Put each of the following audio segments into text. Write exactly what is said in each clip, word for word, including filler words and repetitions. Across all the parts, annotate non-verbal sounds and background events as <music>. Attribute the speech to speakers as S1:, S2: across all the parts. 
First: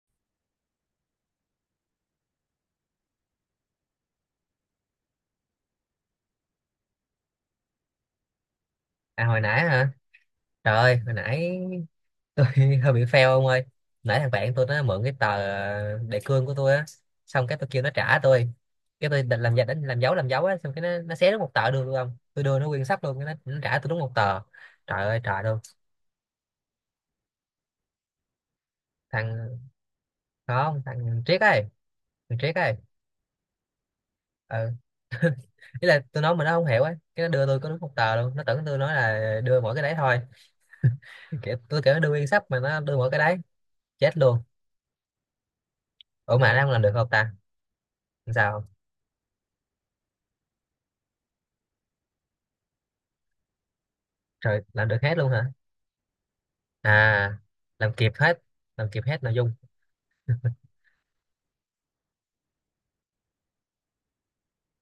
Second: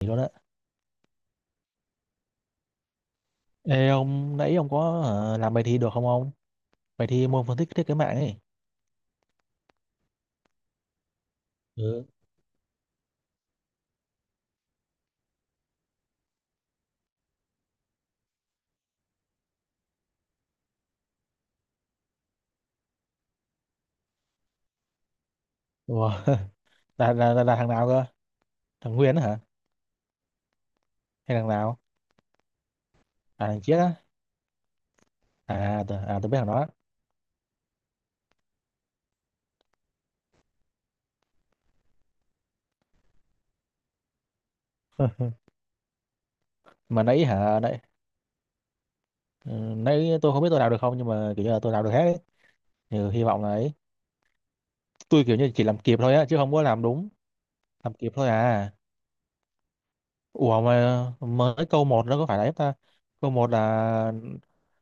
S1: Gì đó đó. Ê ông, nãy ông có ờ, làm bài thi được không ông, bài thi môn phân tích thiết kế mạng ấy?
S2: À hồi nãy hả? Trời ơi, hồi nãy
S1: Ừ.
S2: tôi <laughs> hơi bị fail ông ơi. Nãy thằng bạn tôi nó mượn cái tờ ờ, đề cương của tôi á, xong cái tôi kêu nó trả tôi. Cái tôi định làm giả đánh làm dấu làm dấu á, xong cái nó nó xé đúng một tờ đường luôn không? Tôi đưa nó nguyên sách luôn, cái nó, nó trả tôi đúng một tờ. Trời ơi trời luôn.
S1: Ủa, <laughs> là, là, là, là thằng nào cơ, thằng Nguyên á hả,
S2: Thằng Không, thằng
S1: hay
S2: Triết
S1: thằng
S2: ấy,
S1: nào?
S2: thằng Triết ấy.
S1: À thằng Chiết á?
S2: Ừ. <laughs>
S1: À,
S2: Ý
S1: tôi-
S2: là
S1: à
S2: tôi
S1: tôi
S2: nói
S1: biết
S2: mà
S1: thằng
S2: nó không
S1: đó.
S2: hiểu ấy, cái nó đưa tôi có đúng một tờ luôn, nó tưởng tôi nói là đưa mỗi cái đấy thôi. <laughs> Kiểu, tôi kiểu nó đưa nguyên sách mà nó đưa mỗi cái đấy, chết luôn. Ủa mà nó không làm được
S1: Mà
S2: không
S1: nãy
S2: ta?
S1: hả, nãy?
S2: Làm sao?
S1: Ừ, nãy tôi không biết tôi làm được không, nhưng mà kiểu như là tôi làm được hết ấy. Ừ, hy vọng là ấy.
S2: Rồi làm được hết
S1: Tôi
S2: luôn
S1: kiểu như
S2: hả?
S1: chỉ làm kịp thôi á, chứ không có làm đúng.
S2: À, làm
S1: Làm kịp
S2: kịp
S1: thôi
S2: hết,
S1: à.
S2: làm kịp hết nội dung.
S1: Ủa mà mới câu một, nó có phải là ép ta? Câu một là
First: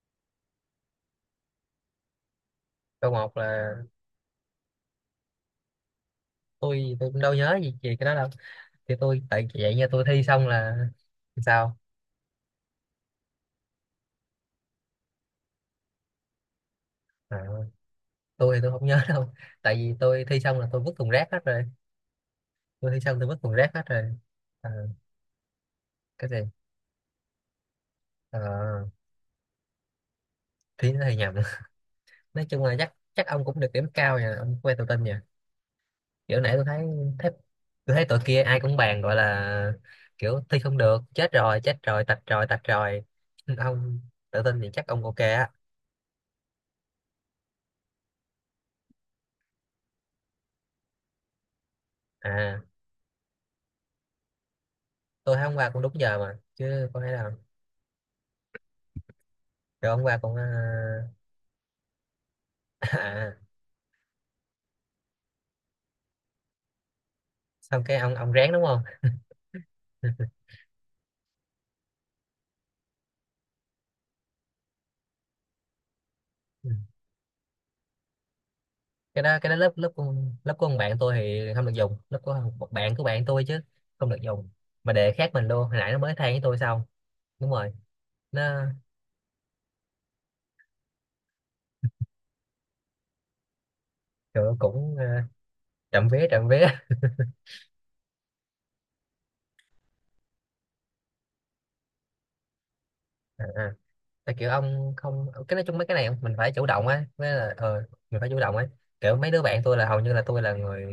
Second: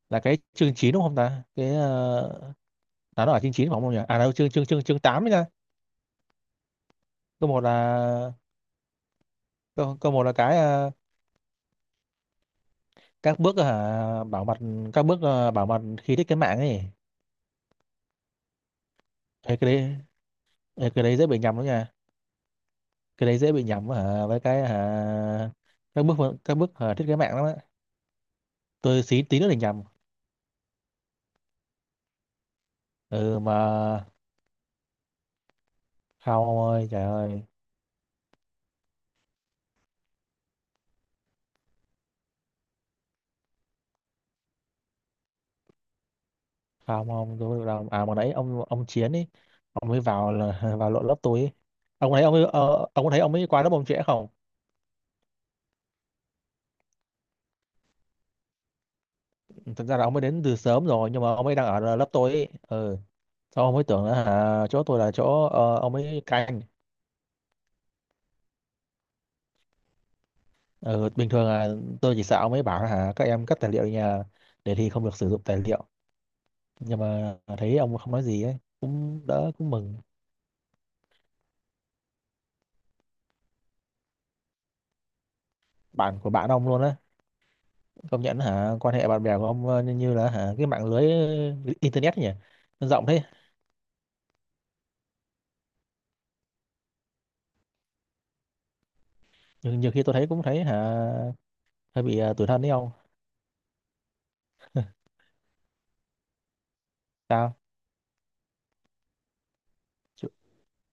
S1: là cái chương chín đúng không ta, cái ờ,
S2: Câu
S1: là
S2: một
S1: nó ở chương chín
S2: là
S1: phải không nhỉ? À đâu, chương chương chương chương tám.
S2: tôi tôi cũng đâu
S1: Câu
S2: nhớ
S1: một
S2: gì, gì
S1: là,
S2: cái đó đâu. Thì tôi tại vậy nha,
S1: câu,
S2: tôi
S1: câu
S2: thi
S1: một là
S2: xong
S1: cái
S2: là
S1: ờ,
S2: sao?
S1: các bước ờ, hả bảo mật, các bước ờ, bảo mật khi thiết kế mạng ấy.
S2: À, tôi thì tôi không nhớ <laughs> đâu.
S1: Thấy cái
S2: Tại vì
S1: đấy,
S2: tôi thi xong là tôi
S1: thấy
S2: vứt
S1: cái
S2: thùng
S1: đấy dễ
S2: rác hết
S1: bị nhầm
S2: rồi.
S1: lắm nha.
S2: Tôi thi xong
S1: Cái
S2: tôi vứt
S1: đấy
S2: thùng
S1: dễ bị
S2: rác hết
S1: nhầm
S2: rồi.
S1: hả, với cái
S2: À,
S1: hả các bước,
S2: cái gì?
S1: các bước hả thiết kế mạng lắm á.
S2: À,
S1: Tôi xí tí nữa thì nhầm.
S2: thi nó hơi nhầm. <laughs> Nói chung là chắc chắc
S1: Ừ
S2: ông
S1: mà
S2: cũng được điểm cao nha, ông quay tự tin nha. Kiểu
S1: không
S2: nãy
S1: ông
S2: tôi thấy
S1: ơi, trời
S2: thấy
S1: ơi.
S2: tôi thấy tụi kia ai cũng bàn gọi là kiểu thi không được, chết rồi chết rồi, tạch rồi tạch rồi. <laughs> Ông tự tin thì chắc ông ok á.
S1: Không không, tôi không làm. À mà nãy ông ông Chiến ấy, ông mới vào là <laughs> vào lộn lớp tôi ấy. Ông thấy ông ấy,
S2: À,
S1: ờ, ông có thấy ông ấy qua lớp ông trễ không?
S2: tôi thấy hôm qua cũng đúng giờ mà, chứ có thể nào.
S1: Thật
S2: Rồi
S1: ra
S2: hôm
S1: là ông
S2: qua
S1: ấy
S2: cũng ờ,
S1: đến từ sớm rồi, nhưng mà ông ấy đang ở lớp tôi ấy.
S2: <laughs>
S1: Ừ.
S2: à,
S1: Sao ông ấy tưởng là hả, chỗ tôi là chỗ ờ, ông ấy canh.
S2: xong cái ông ông ráng đúng không. <laughs>
S1: Ừ, bình thường là tôi chỉ sợ ông ấy bảo là hả các em cất tài liệu nhà, để thi không được sử dụng tài liệu,
S2: Ừ.
S1: nhưng mà thấy ông không nói gì ấy, cũng
S2: cái đó cái
S1: đỡ,
S2: đó
S1: cũng
S2: lớp lớp
S1: mừng.
S2: của, lớp của ông bạn tôi thì không được dùng, lớp của một bạn của bạn tôi chứ không được dùng, mà đề khác mình luôn, hồi nãy nó mới
S1: Bạn của
S2: than với
S1: bạn
S2: tôi
S1: ông
S2: xong.
S1: luôn á.
S2: Đúng rồi.
S1: Công nhận
S2: Nó
S1: hả, quan hệ bạn bè của ông ờ, như, như là hả cái mạng lưới ờ, internet ấy nhỉ, nó rộng thế.
S2: kiểu cũng ờ, trộm vía trộm vía.
S1: Nhưng nhiều khi tôi thấy cũng thấy hả hơi bị ờ, tủi thân đấy ông.
S2: <laughs> À, tại kiểu ông không, cái nói chung mấy cái này mình phải chủ động á, với là
S1: Sao?
S2: ờ, mình phải chủ động ấy. Kiểu mấy đứa bạn tôi là hầu như là
S1: Chứ-
S2: tôi là người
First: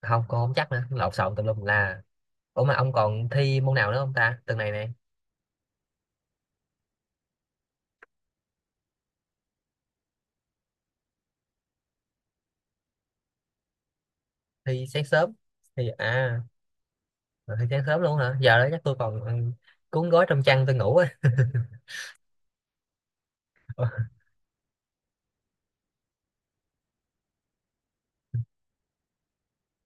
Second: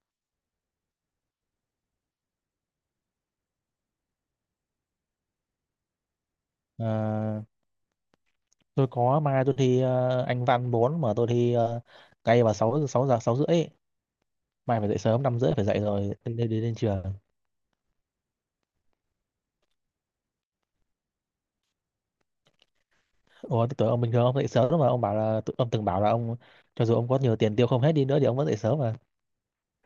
S2: không, cô không chắc nữa, lộn xộn tùm lum là. Ủa mà ông còn thi môn nào nữa không ta tuần này này?
S1: ờ, tôi có mai tôi thi ờ, Anh văn bốn, mà tôi thi ờ, ngay vào 6 sáu giờ sáu rưỡi. Mai
S2: Thi
S1: phải dậy
S2: sáng
S1: sớm,
S2: sớm
S1: năm rưỡi phải dậy
S2: thì
S1: rồi nên
S2: à,
S1: đi, đi lên trường.
S2: rồi thi sáng sớm luôn hả, giờ đó chắc tôi còn ừ, cuốn gói trong chăn tôi ngủ á.
S1: Ủa thế tối ông,
S2: <laughs>
S1: bình thường ông dậy sớm lắm mà, ông bảo là tự- ông từng bảo là ông, cho dù ông có nhiều tiền tiêu không hết đi nữa thì ông vẫn dậy sớm mà.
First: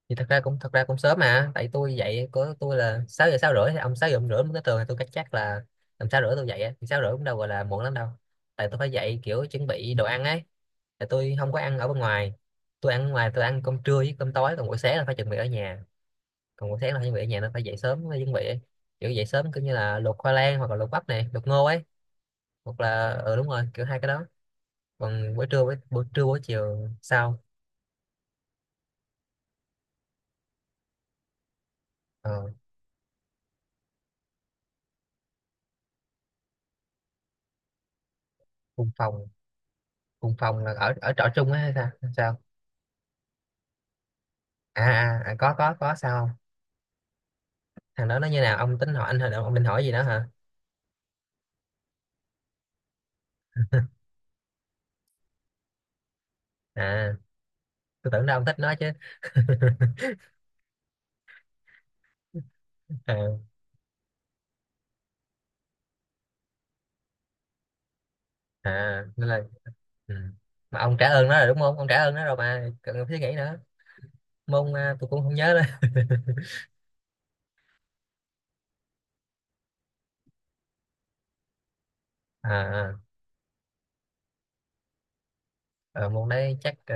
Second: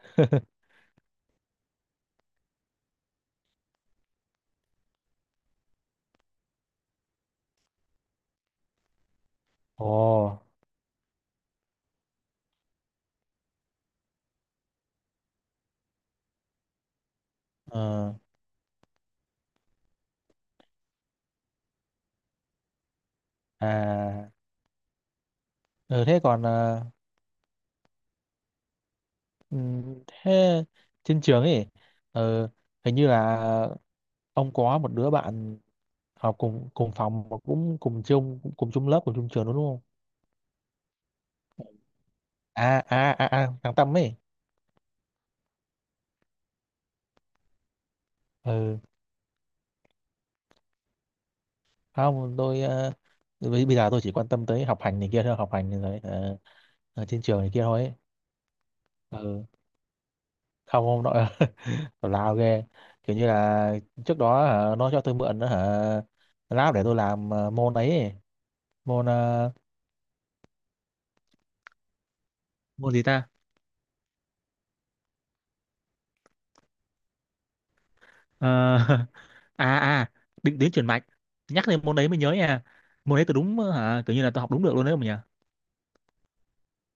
S2: Thì thật ra cũng thật ra cũng sớm mà, tại tôi dậy của tôi là sáu giờ sáu rưỡi, thì ông sáu giờ ông rưỡi mới tới trường thì tôi cách chắc là tầm sáu rưỡi tôi dậy á. Thì sáu rưỡi cũng đâu gọi là muộn lắm đâu, tại tôi phải dậy kiểu chuẩn
S1: Ồ.
S2: bị đồ ăn ấy. Tại tôi không có ăn ở bên ngoài, tôi ăn ở ngoài tôi ăn cơm trưa với cơm tối, còn buổi sáng là phải chuẩn bị ở nhà, còn buổi sáng là phải chuẩn bị ở nhà nên phải dậy sớm
S1: Ờ.
S2: mới chuẩn bị ấy. Kiểu dậy sớm cứ như là luộc khoai lang hoặc là luộc bắp này, luộc ngô ấy, hoặc là ừ đúng rồi kiểu hai cái đó.
S1: À.
S2: Còn buổi trưa buổi,
S1: Ừ,
S2: buổi
S1: thế
S2: trưa buổi
S1: còn ờ,
S2: chiều sau
S1: ừm, thế trên trường ấy,
S2: ờ,
S1: ờ, hình như là ông có một đứa bạn học cùng cùng phòng mà cũng cùng chung cùng chung
S2: cùng
S1: lớp, cùng
S2: phòng.
S1: chung trường đúng không?
S2: Cùng phòng là ở ở trọ chung ấy hay sao? Sao?
S1: À à à à thằng Tâm ấy.
S2: À, à, à có có có sao không, thằng đó nó như nào, ông
S1: Ừ,
S2: tính hỏi anh hồi, ông định hỏi gì đó hả?
S1: không tôi ờ, bây bây giờ
S2: <laughs>
S1: tôi chỉ quan tâm tới học hành này kia thôi, học hành này rồi. Ờ. Ở
S2: À,
S1: trên trường này kia thôi ấy.
S2: tôi tưởng đâu ông thích nó chứ.
S1: Ừ,
S2: <laughs>
S1: không không nội <laughs> tào lao ghê. Kiểu như
S2: À,
S1: là trước đó hả, nó cho tôi mượn hả lab để tôi làm ờ, môn ấy, ấy.
S2: à
S1: Môn
S2: nên là
S1: ờ,
S2: ừ. Mà ông trả ơn nó rồi đúng không, ông trả ơn nó rồi mà
S1: môn
S2: cần
S1: gì ta?
S2: phải nghĩ nữa. Môn à, tôi cũng không nhớ nữa.
S1: Ờ, <laughs> à à định tuyến chuyển mạch. Nhắc đến môn đấy mới nhớ
S2: À
S1: nha.
S2: à.
S1: Môn đấy tôi đúng hả, kiểu như là tôi học đúng được luôn đấy mà nhỉ.
S2: Ờ, môn đấy chắc ờ,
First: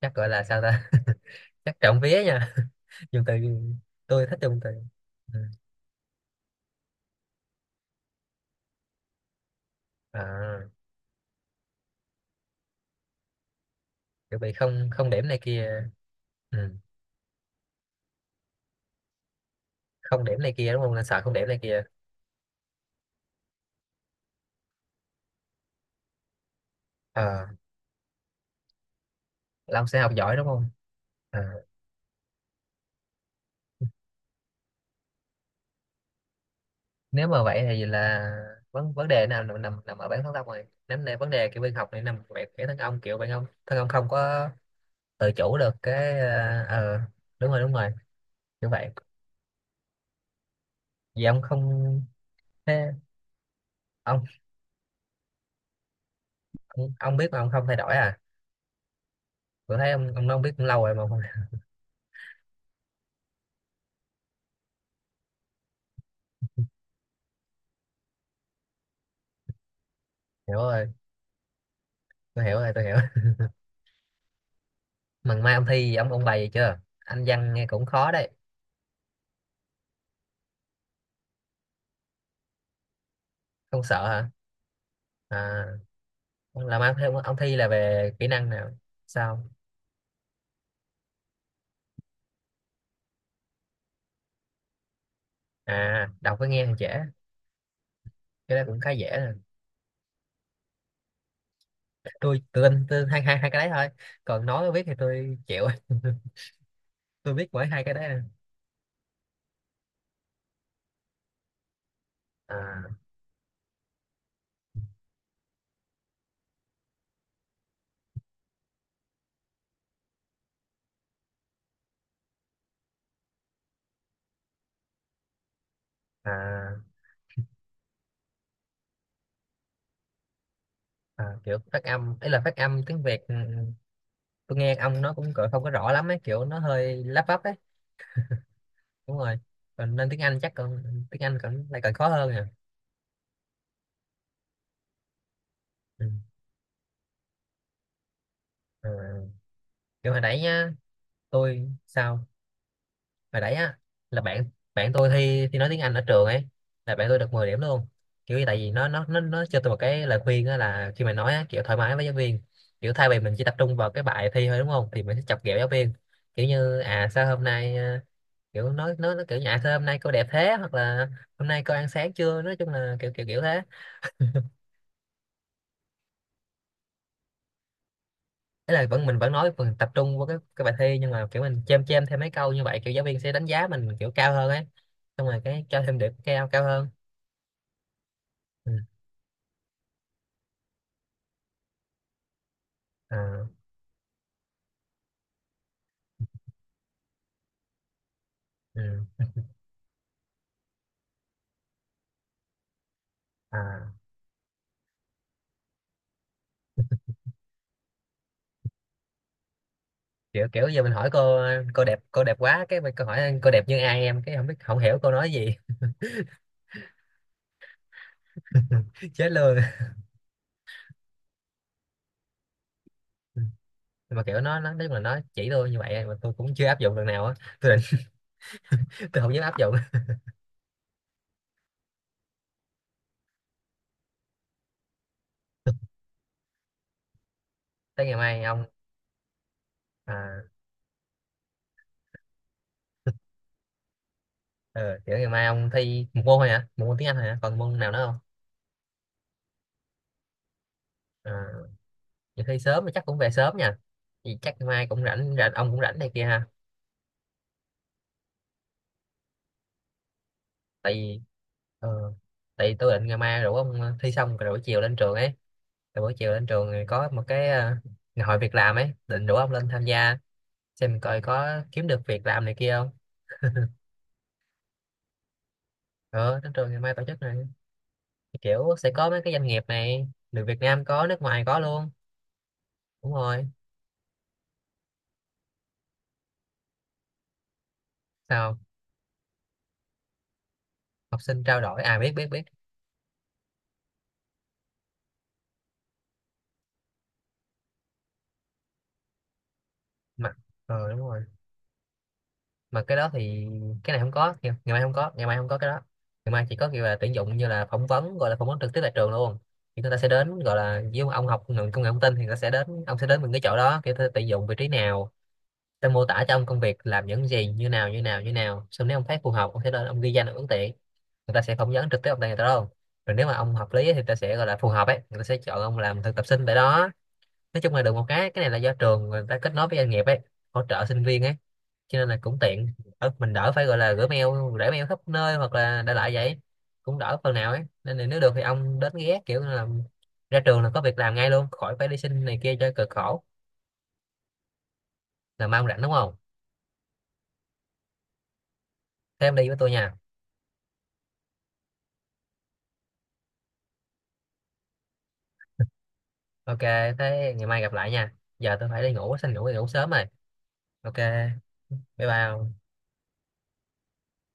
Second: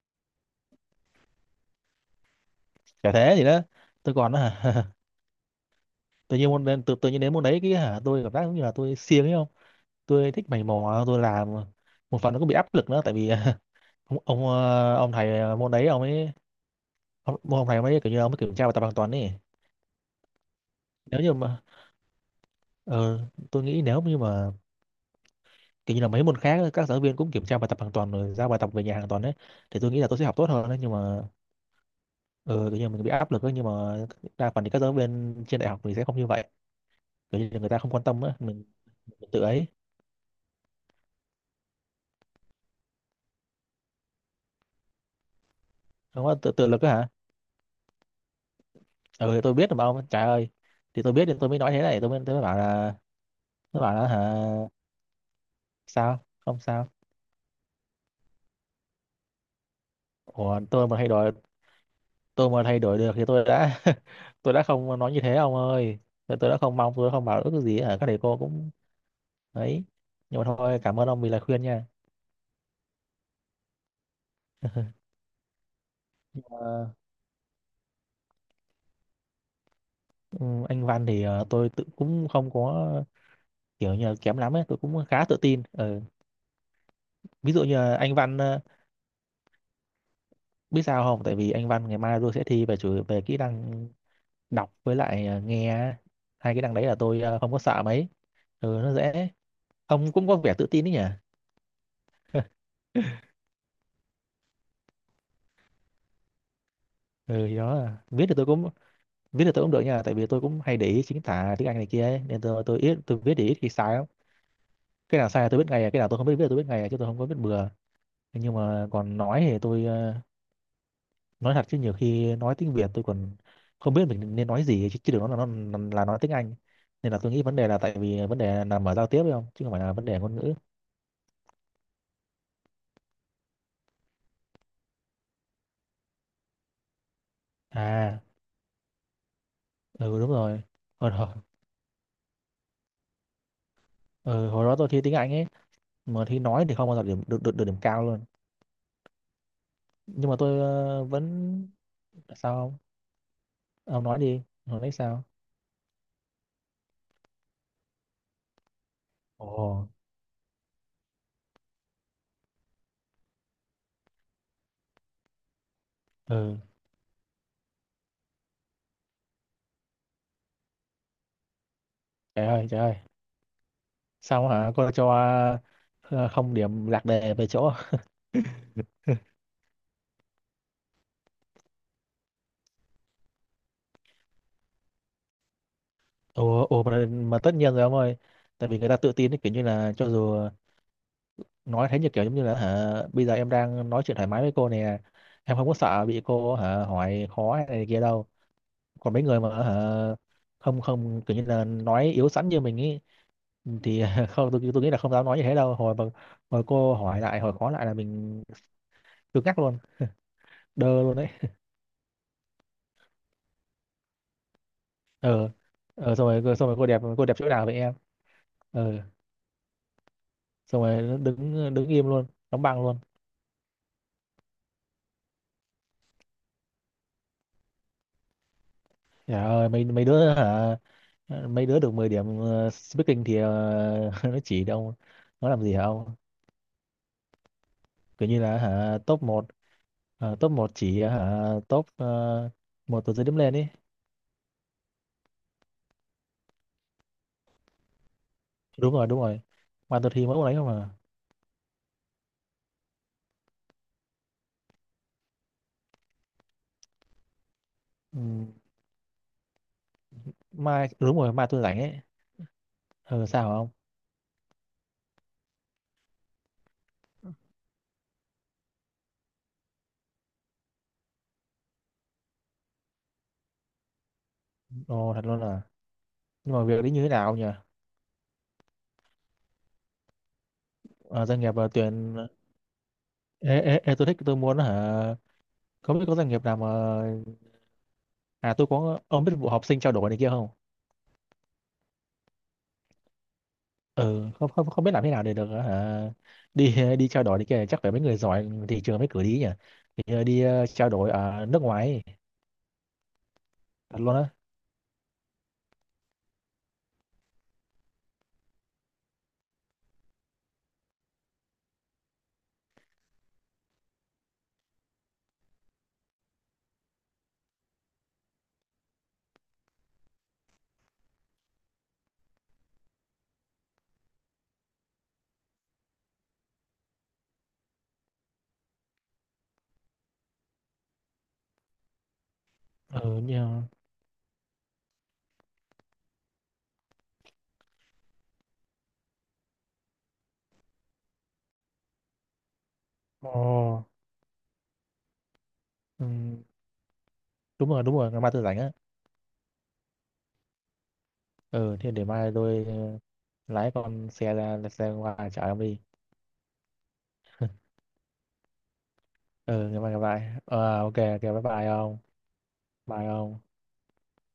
S2: chắc gọi là sao ta? <laughs> Chắc trộm vía nha. <laughs>
S1: Chả
S2: Dùng từ,
S1: thế gì đó, tôi
S2: tôi
S1: còn
S2: thích dùng
S1: hả
S2: từ.
S1: <laughs>
S2: Ừ.
S1: tự nhiên môn đến tự, tự nhiên đến môn đấy cái hả tôi cảm giác giống như là tôi siêng ấy không, tôi thích
S2: À,
S1: mày mò tôi làm. Một phần nó cũng bị áp lực nữa tại vì <laughs> ông
S2: kiểu
S1: ông
S2: bị không
S1: ờ,
S2: không
S1: ông
S2: điểm này
S1: thầy ờ, môn đấy
S2: kia.
S1: ông ấy
S2: Ừ.
S1: hôm, hôm nay mới kiểu như ông mới kiểm tra bài tập hoàn toàn ấy.
S2: Không điểm này kia đúng không, nên sợ
S1: Nếu
S2: không
S1: như
S2: điểm này
S1: mà
S2: kia.
S1: ờ, tôi nghĩ nếu như mà kiểu như là mấy môn khác các giáo viên cũng kiểm
S2: Ờ,
S1: tra bài tập hoàn toàn rồi giao bài tập về nhà hoàn toàn đấy, thì
S2: Long
S1: tôi nghĩ
S2: sẽ
S1: là
S2: học
S1: tôi sẽ
S2: giỏi
S1: học
S2: đúng
S1: tốt
S2: không?
S1: hơn đấy, nhưng mà
S2: À,
S1: ờ, kiểu như mình bị áp lực ấy, nhưng mà đa phần thì các giáo viên trên đại học thì sẽ không như vậy.
S2: nếu
S1: Kiểu
S2: mà
S1: như là
S2: vậy
S1: người ta
S2: thì
S1: không quan tâm
S2: là
S1: á mình,
S2: vấn vấn đề
S1: mình tự
S2: nào nằm
S1: ấy,
S2: nằm nằm ở bản thân ông này. Nếu này vấn đề kiểu bên học này nằm về cái thân ông, kiểu bạn ông thân ông không có tự chủ được cái
S1: không có tự,
S2: ờ
S1: tự lực á
S2: ờ,
S1: hả.
S2: đúng rồi đúng rồi, như vậy.
S1: Ờ thì tôi biết mà ông, trời ơi. Thì tôi
S2: Vì
S1: biết, thì
S2: ông
S1: tôi mới
S2: không,
S1: nói thế này, tôi mới, tôi mới bảo
S2: thế
S1: là, tôi bảo là
S2: ông
S1: hả sao không sao.
S2: ông ông biết mà ông không thay đổi à, tôi thấy ông ông nói ông biết
S1: Ủa
S2: cũng lâu
S1: tôi
S2: rồi
S1: mà
S2: mà
S1: hay
S2: không
S1: đòi, tôi mà thay đổi được thì tôi đã <laughs> tôi đã không nói như thế ông ơi. Tôi tôi đã không mong, tôi đã không bảo ước gì ở các thầy cô cũng ấy. Nhưng mà
S2: hiểu
S1: thôi,
S2: rồi.
S1: cảm ơn ông vì lời khuyên nha.
S2: Tôi hiểu rồi, tôi hiểu. Mà mai ông thi ông ông bài gì chưa,
S1: Ờ,
S2: anh văn nghe cũng khó đấy,
S1: <laughs> ừ, anh Văn thì ờ, tôi tự cũng không có
S2: không
S1: kiểu
S2: sợ
S1: như là
S2: hả?
S1: kém lắm ấy, tôi cũng khá tự tin.
S2: À,
S1: Ờ,
S2: là mai ông thi, ông
S1: ví
S2: thi
S1: dụ
S2: là
S1: như là
S2: về
S1: anh
S2: kỹ
S1: Văn
S2: năng
S1: ờ,
S2: nào? Sao?
S1: biết sao không, tại vì anh Văn ngày mai tôi sẽ thi về chủ về kỹ năng đọc với lại ờ, nghe á.
S2: À, đọc với
S1: Hai kỹ
S2: nghe thì
S1: năng đấy
S2: dễ,
S1: là tôi ờ, không có sợ mấy.
S2: cái đó
S1: Ừ,
S2: cũng khá
S1: nó
S2: dễ
S1: dễ.
S2: nè.
S1: Ông cũng có vẻ tự tin đấy nhỉ.
S2: Tôi tự tin tôi, hai hai hai cái đấy thôi, còn nói viết thì tôi chịu. <laughs> Tôi
S1: Ừ
S2: biết
S1: thì
S2: mỗi hai
S1: đó,
S2: cái đấy à,
S1: viết thì tôi cũng, viết thì tôi cũng được nha, tại vì tôi cũng hay để ý chính tả tiếng Anh này kia ấy. Nên tôi tôi
S2: à,
S1: ít tôi viết thì ít khi sai lắm. Cái nào sai là tôi biết ngay à, cái nào tôi không biết viết là tôi biết ngay à, chứ tôi không có biết bừa. Nhưng mà còn nói thì tôi ờ, nói thật chứ nhiều khi nói tiếng Việt tôi còn không biết mình nên nói gì chứ, chứ đừng nói là nó là nói tiếng Anh.
S2: à,
S1: Nên là tôi nghĩ vấn đề là tại vì vấn đề nằm ở giao tiếp ấy không, chứ không phải là vấn đề ngôn ngữ.
S2: à, kiểu phát âm ấy, là phát âm tiếng Việt ừ, tôi nghe ông nó cũng cỡ không có rõ lắm ấy, kiểu nó hơi lắp bắp ấy.
S1: À
S2: Đúng rồi, còn nên
S1: ừ
S2: tiếng
S1: đúng
S2: Anh chắc
S1: rồi,
S2: còn,
S1: hồi
S2: tiếng
S1: đó,
S2: Anh còn lại còn khó hơn nè.
S1: ừ, hồi đó tôi thi tiếng Anh ấy,
S2: Ừ.
S1: mà thi nói thì không bao giờ điểm được được, được điểm cao luôn.
S2: À, kiểu hồi
S1: Nhưng mà
S2: nãy
S1: tôi
S2: nhá,
S1: ờ, vẫn
S2: tôi sao,
S1: sao không.
S2: hồi đấy á
S1: Ông nói
S2: là
S1: đi,
S2: bạn
S1: hồi
S2: bạn
S1: nãy
S2: tôi
S1: sao?
S2: thi, thi nói tiếng Anh ở trường ấy, là bạn tôi được mười điểm luôn. Kiểu như tại vì nó nó nó nó cho tôi một
S1: Ồ,
S2: cái lời khuyên á, là khi mà nói á, kiểu thoải mái với giáo viên, kiểu thay vì mình chỉ tập trung vào cái bài thi thôi đúng không, thì mình sẽ chọc ghẹo giáo viên, kiểu
S1: ừ.
S2: như à sao hôm nay à, kiểu nói nói nó kiểu như à sao hôm nay cô đẹp thế, hoặc là hôm nay cô ăn sáng chưa,
S1: Trời
S2: nói
S1: ơi,
S2: chung
S1: trời ơi.
S2: là kiểu kiểu kiểu thế.
S1: Sao hả? Cô cho ờ, không điểm lạc đề về chỗ.
S2: Thế là vẫn mình vẫn nói, mình tập trung vào cái cái bài thi, nhưng mà kiểu mình chêm chêm thêm mấy câu như vậy, kiểu giáo viên sẽ đánh giá mình kiểu cao hơn ấy, xong rồi cái cho thêm điểm cao cao
S1: Ồ, ồ
S2: hơn
S1: mà, mà tất nhiên rồi ông ơi. Tại
S2: Ừ.
S1: vì người ta tự tin ấy, kiểu như là cho dù nói thế như kiểu giống như là hả, bây giờ
S2: À.
S1: em đang nói chuyện thoải mái với cô nè. Em không có sợ bị cô hả hỏi khó hay này kia đâu.
S2: Ừ.
S1: Còn mấy người mà hả không không, kiểu như là nói yếu sẵn như mình ấy,
S2: À,
S1: thì <laughs> không tôi, tôi nghĩ là không dám nói như thế đâu. Hồi mà hồi cô hỏi lại, hồi khó lại là mình cứng ngắc luôn,
S2: kiểu kiểu giờ
S1: đơ
S2: mình hỏi
S1: luôn đấy.
S2: cô, cô đẹp cô đẹp quá, cái mình cô hỏi cô đẹp như ai em, cái không biết không hiểu cô nói
S1: Ờ,
S2: gì.
S1: ờ xong rồi, xong rồi cô đẹp, cô đẹp chỗ nào vậy em. Ờ,
S2: <laughs> Chết luôn.
S1: xong rồi nó đứng đứng im luôn, đóng băng luôn.
S2: Ừ. Mà kiểu nó nó nói chung là nó chỉ tôi như vậy mà tôi cũng chưa áp dụng lần nào á, tôi định <laughs> tôi không dám
S1: Trời
S2: áp
S1: ơi,
S2: dụng
S1: mấy mấy đứa hả, mấy đứa được mười điểm ờ, speaking thì ờ, <laughs> nó chỉ đâu, nó làm gì hả ông.
S2: tới ngày
S1: Kiểu như
S2: mai
S1: là
S2: ông.
S1: hả top một,
S2: À
S1: top một chỉ hả top uh, một từ dưới điểm lên ấy.
S2: ừ, kiểu ngày mai ông thi một môn thôi hả, một môn tiếng Anh thôi hả, còn môn nào nữa không?
S1: Đúng rồi, đúng rồi, mai tôi thi mỗi một đấy không à.
S2: À, vậy thi sớm thì chắc cũng về sớm nha, thì chắc ngày mai cũng rảnh, rảnh ông cũng rảnh này kia ha.
S1: Ừ, mai
S2: Tại
S1: đúng
S2: vì
S1: rồi, mai tôi rảnh ấy.
S2: ờ, tại vì tôi định ngày
S1: Ờ
S2: mai
S1: sao
S2: rủ
S1: hả ông?
S2: ông thi xong rồi buổi chiều lên trường ấy. Rồi buổi chiều lên trường thì có một cái ờ, ngày hội việc làm ấy, định rủ ông lên tham gia, xem coi có kiếm được việc làm này kia không.
S1: Ồ thật luôn à?
S2: Ờ, đến
S1: Nhưng mà
S2: trường ngày
S1: việc đấy
S2: mai
S1: như
S2: tổ
S1: thế
S2: chức
S1: nào
S2: này.
S1: nhỉ?
S2: Thì kiểu sẽ có mấy cái doanh nghiệp này, được Việt Nam có nước
S1: Ờ, doanh
S2: ngoài
S1: nghiệp
S2: có
S1: ờ,
S2: luôn.
S1: tuyển.
S2: Đúng rồi.
S1: Ê, ê, ê, tôi thích tôi muốn hả, không biết có doanh nghiệp nào mà, à
S2: Sao,
S1: tôi có, ông biết vụ học sinh trao đổi này kia không?
S2: học sinh trao đổi à, biết biết biết.
S1: Ừ, không không, không biết làm thế nào để được hả? Đi, đi trao đổi này kia chắc phải mấy người giỏi thị trường mới cử đi nhỉ. Thì ờ,
S2: Mà
S1: đi ờ, trao
S2: ờ đúng
S1: đổi
S2: rồi,
S1: ở nước ngoài ấy.
S2: mà cái đó thì, cái
S1: Thật
S2: này không
S1: luôn
S2: có
S1: á.
S2: ngày, ngày mai không có, ngày mai không có cái đó. Ngày mai chỉ có kiểu là tuyển dụng, như là phỏng vấn, gọi là phỏng vấn trực tiếp tại trường luôn. Thì người ta sẽ đến, gọi là với ông học ngành công nghệ thông tin thì người ta sẽ đến ông, sẽ đến mình cái chỗ đó kiểu ta tuyển dụng vị trí nào, tôi mô tả cho ông công việc làm những gì như nào như nào như nào, xong nếu ông thấy phù hợp ông sẽ lên ông ghi danh ông ứng tuyển, người ta sẽ phỏng vấn trực tiếp ông tại người ta đâu, rồi nếu mà ông hợp lý thì người ta sẽ gọi là phù hợp ấy, người ta sẽ chọn ông làm thực tập sinh tại đó. Nói chung là được một cái cái này là do trường người ta kết nối với doanh nghiệp ấy, hỗ trợ sinh viên ấy, cho nên là cũng tiện. Ờ,
S1: Ừ
S2: mình đỡ
S1: như.
S2: phải gọi là gửi mail, để mail khắp nơi hoặc là đại loại vậy, cũng đỡ phần nào ấy, nên là nếu được thì ông đến ghé, kiểu là ra trường là có việc làm ngay luôn, khỏi phải đi xin này kia cho cực khổ.
S1: Ồ.
S2: Là mong rảnh đúng
S1: Ừ,
S2: không?
S1: đúng rồi, đúng rồi, ngày mai tôi rảnh á.
S2: Thế em đi với tôi nha.
S1: Ừ, thì để mai tôi ờ, lái con xe ra, xe qua chở ông đi.
S2: Ok, thế ngày mai gặp lại nha, giờ tôi phải đi ngủ, xin ngủ đi ngủ
S1: Ừ, ngày
S2: sớm
S1: mai gặp
S2: rồi.
S1: lại. Ờ ok,
S2: Ok,
S1: ok bye bye ông.
S2: bye bye.
S1: Bye ông.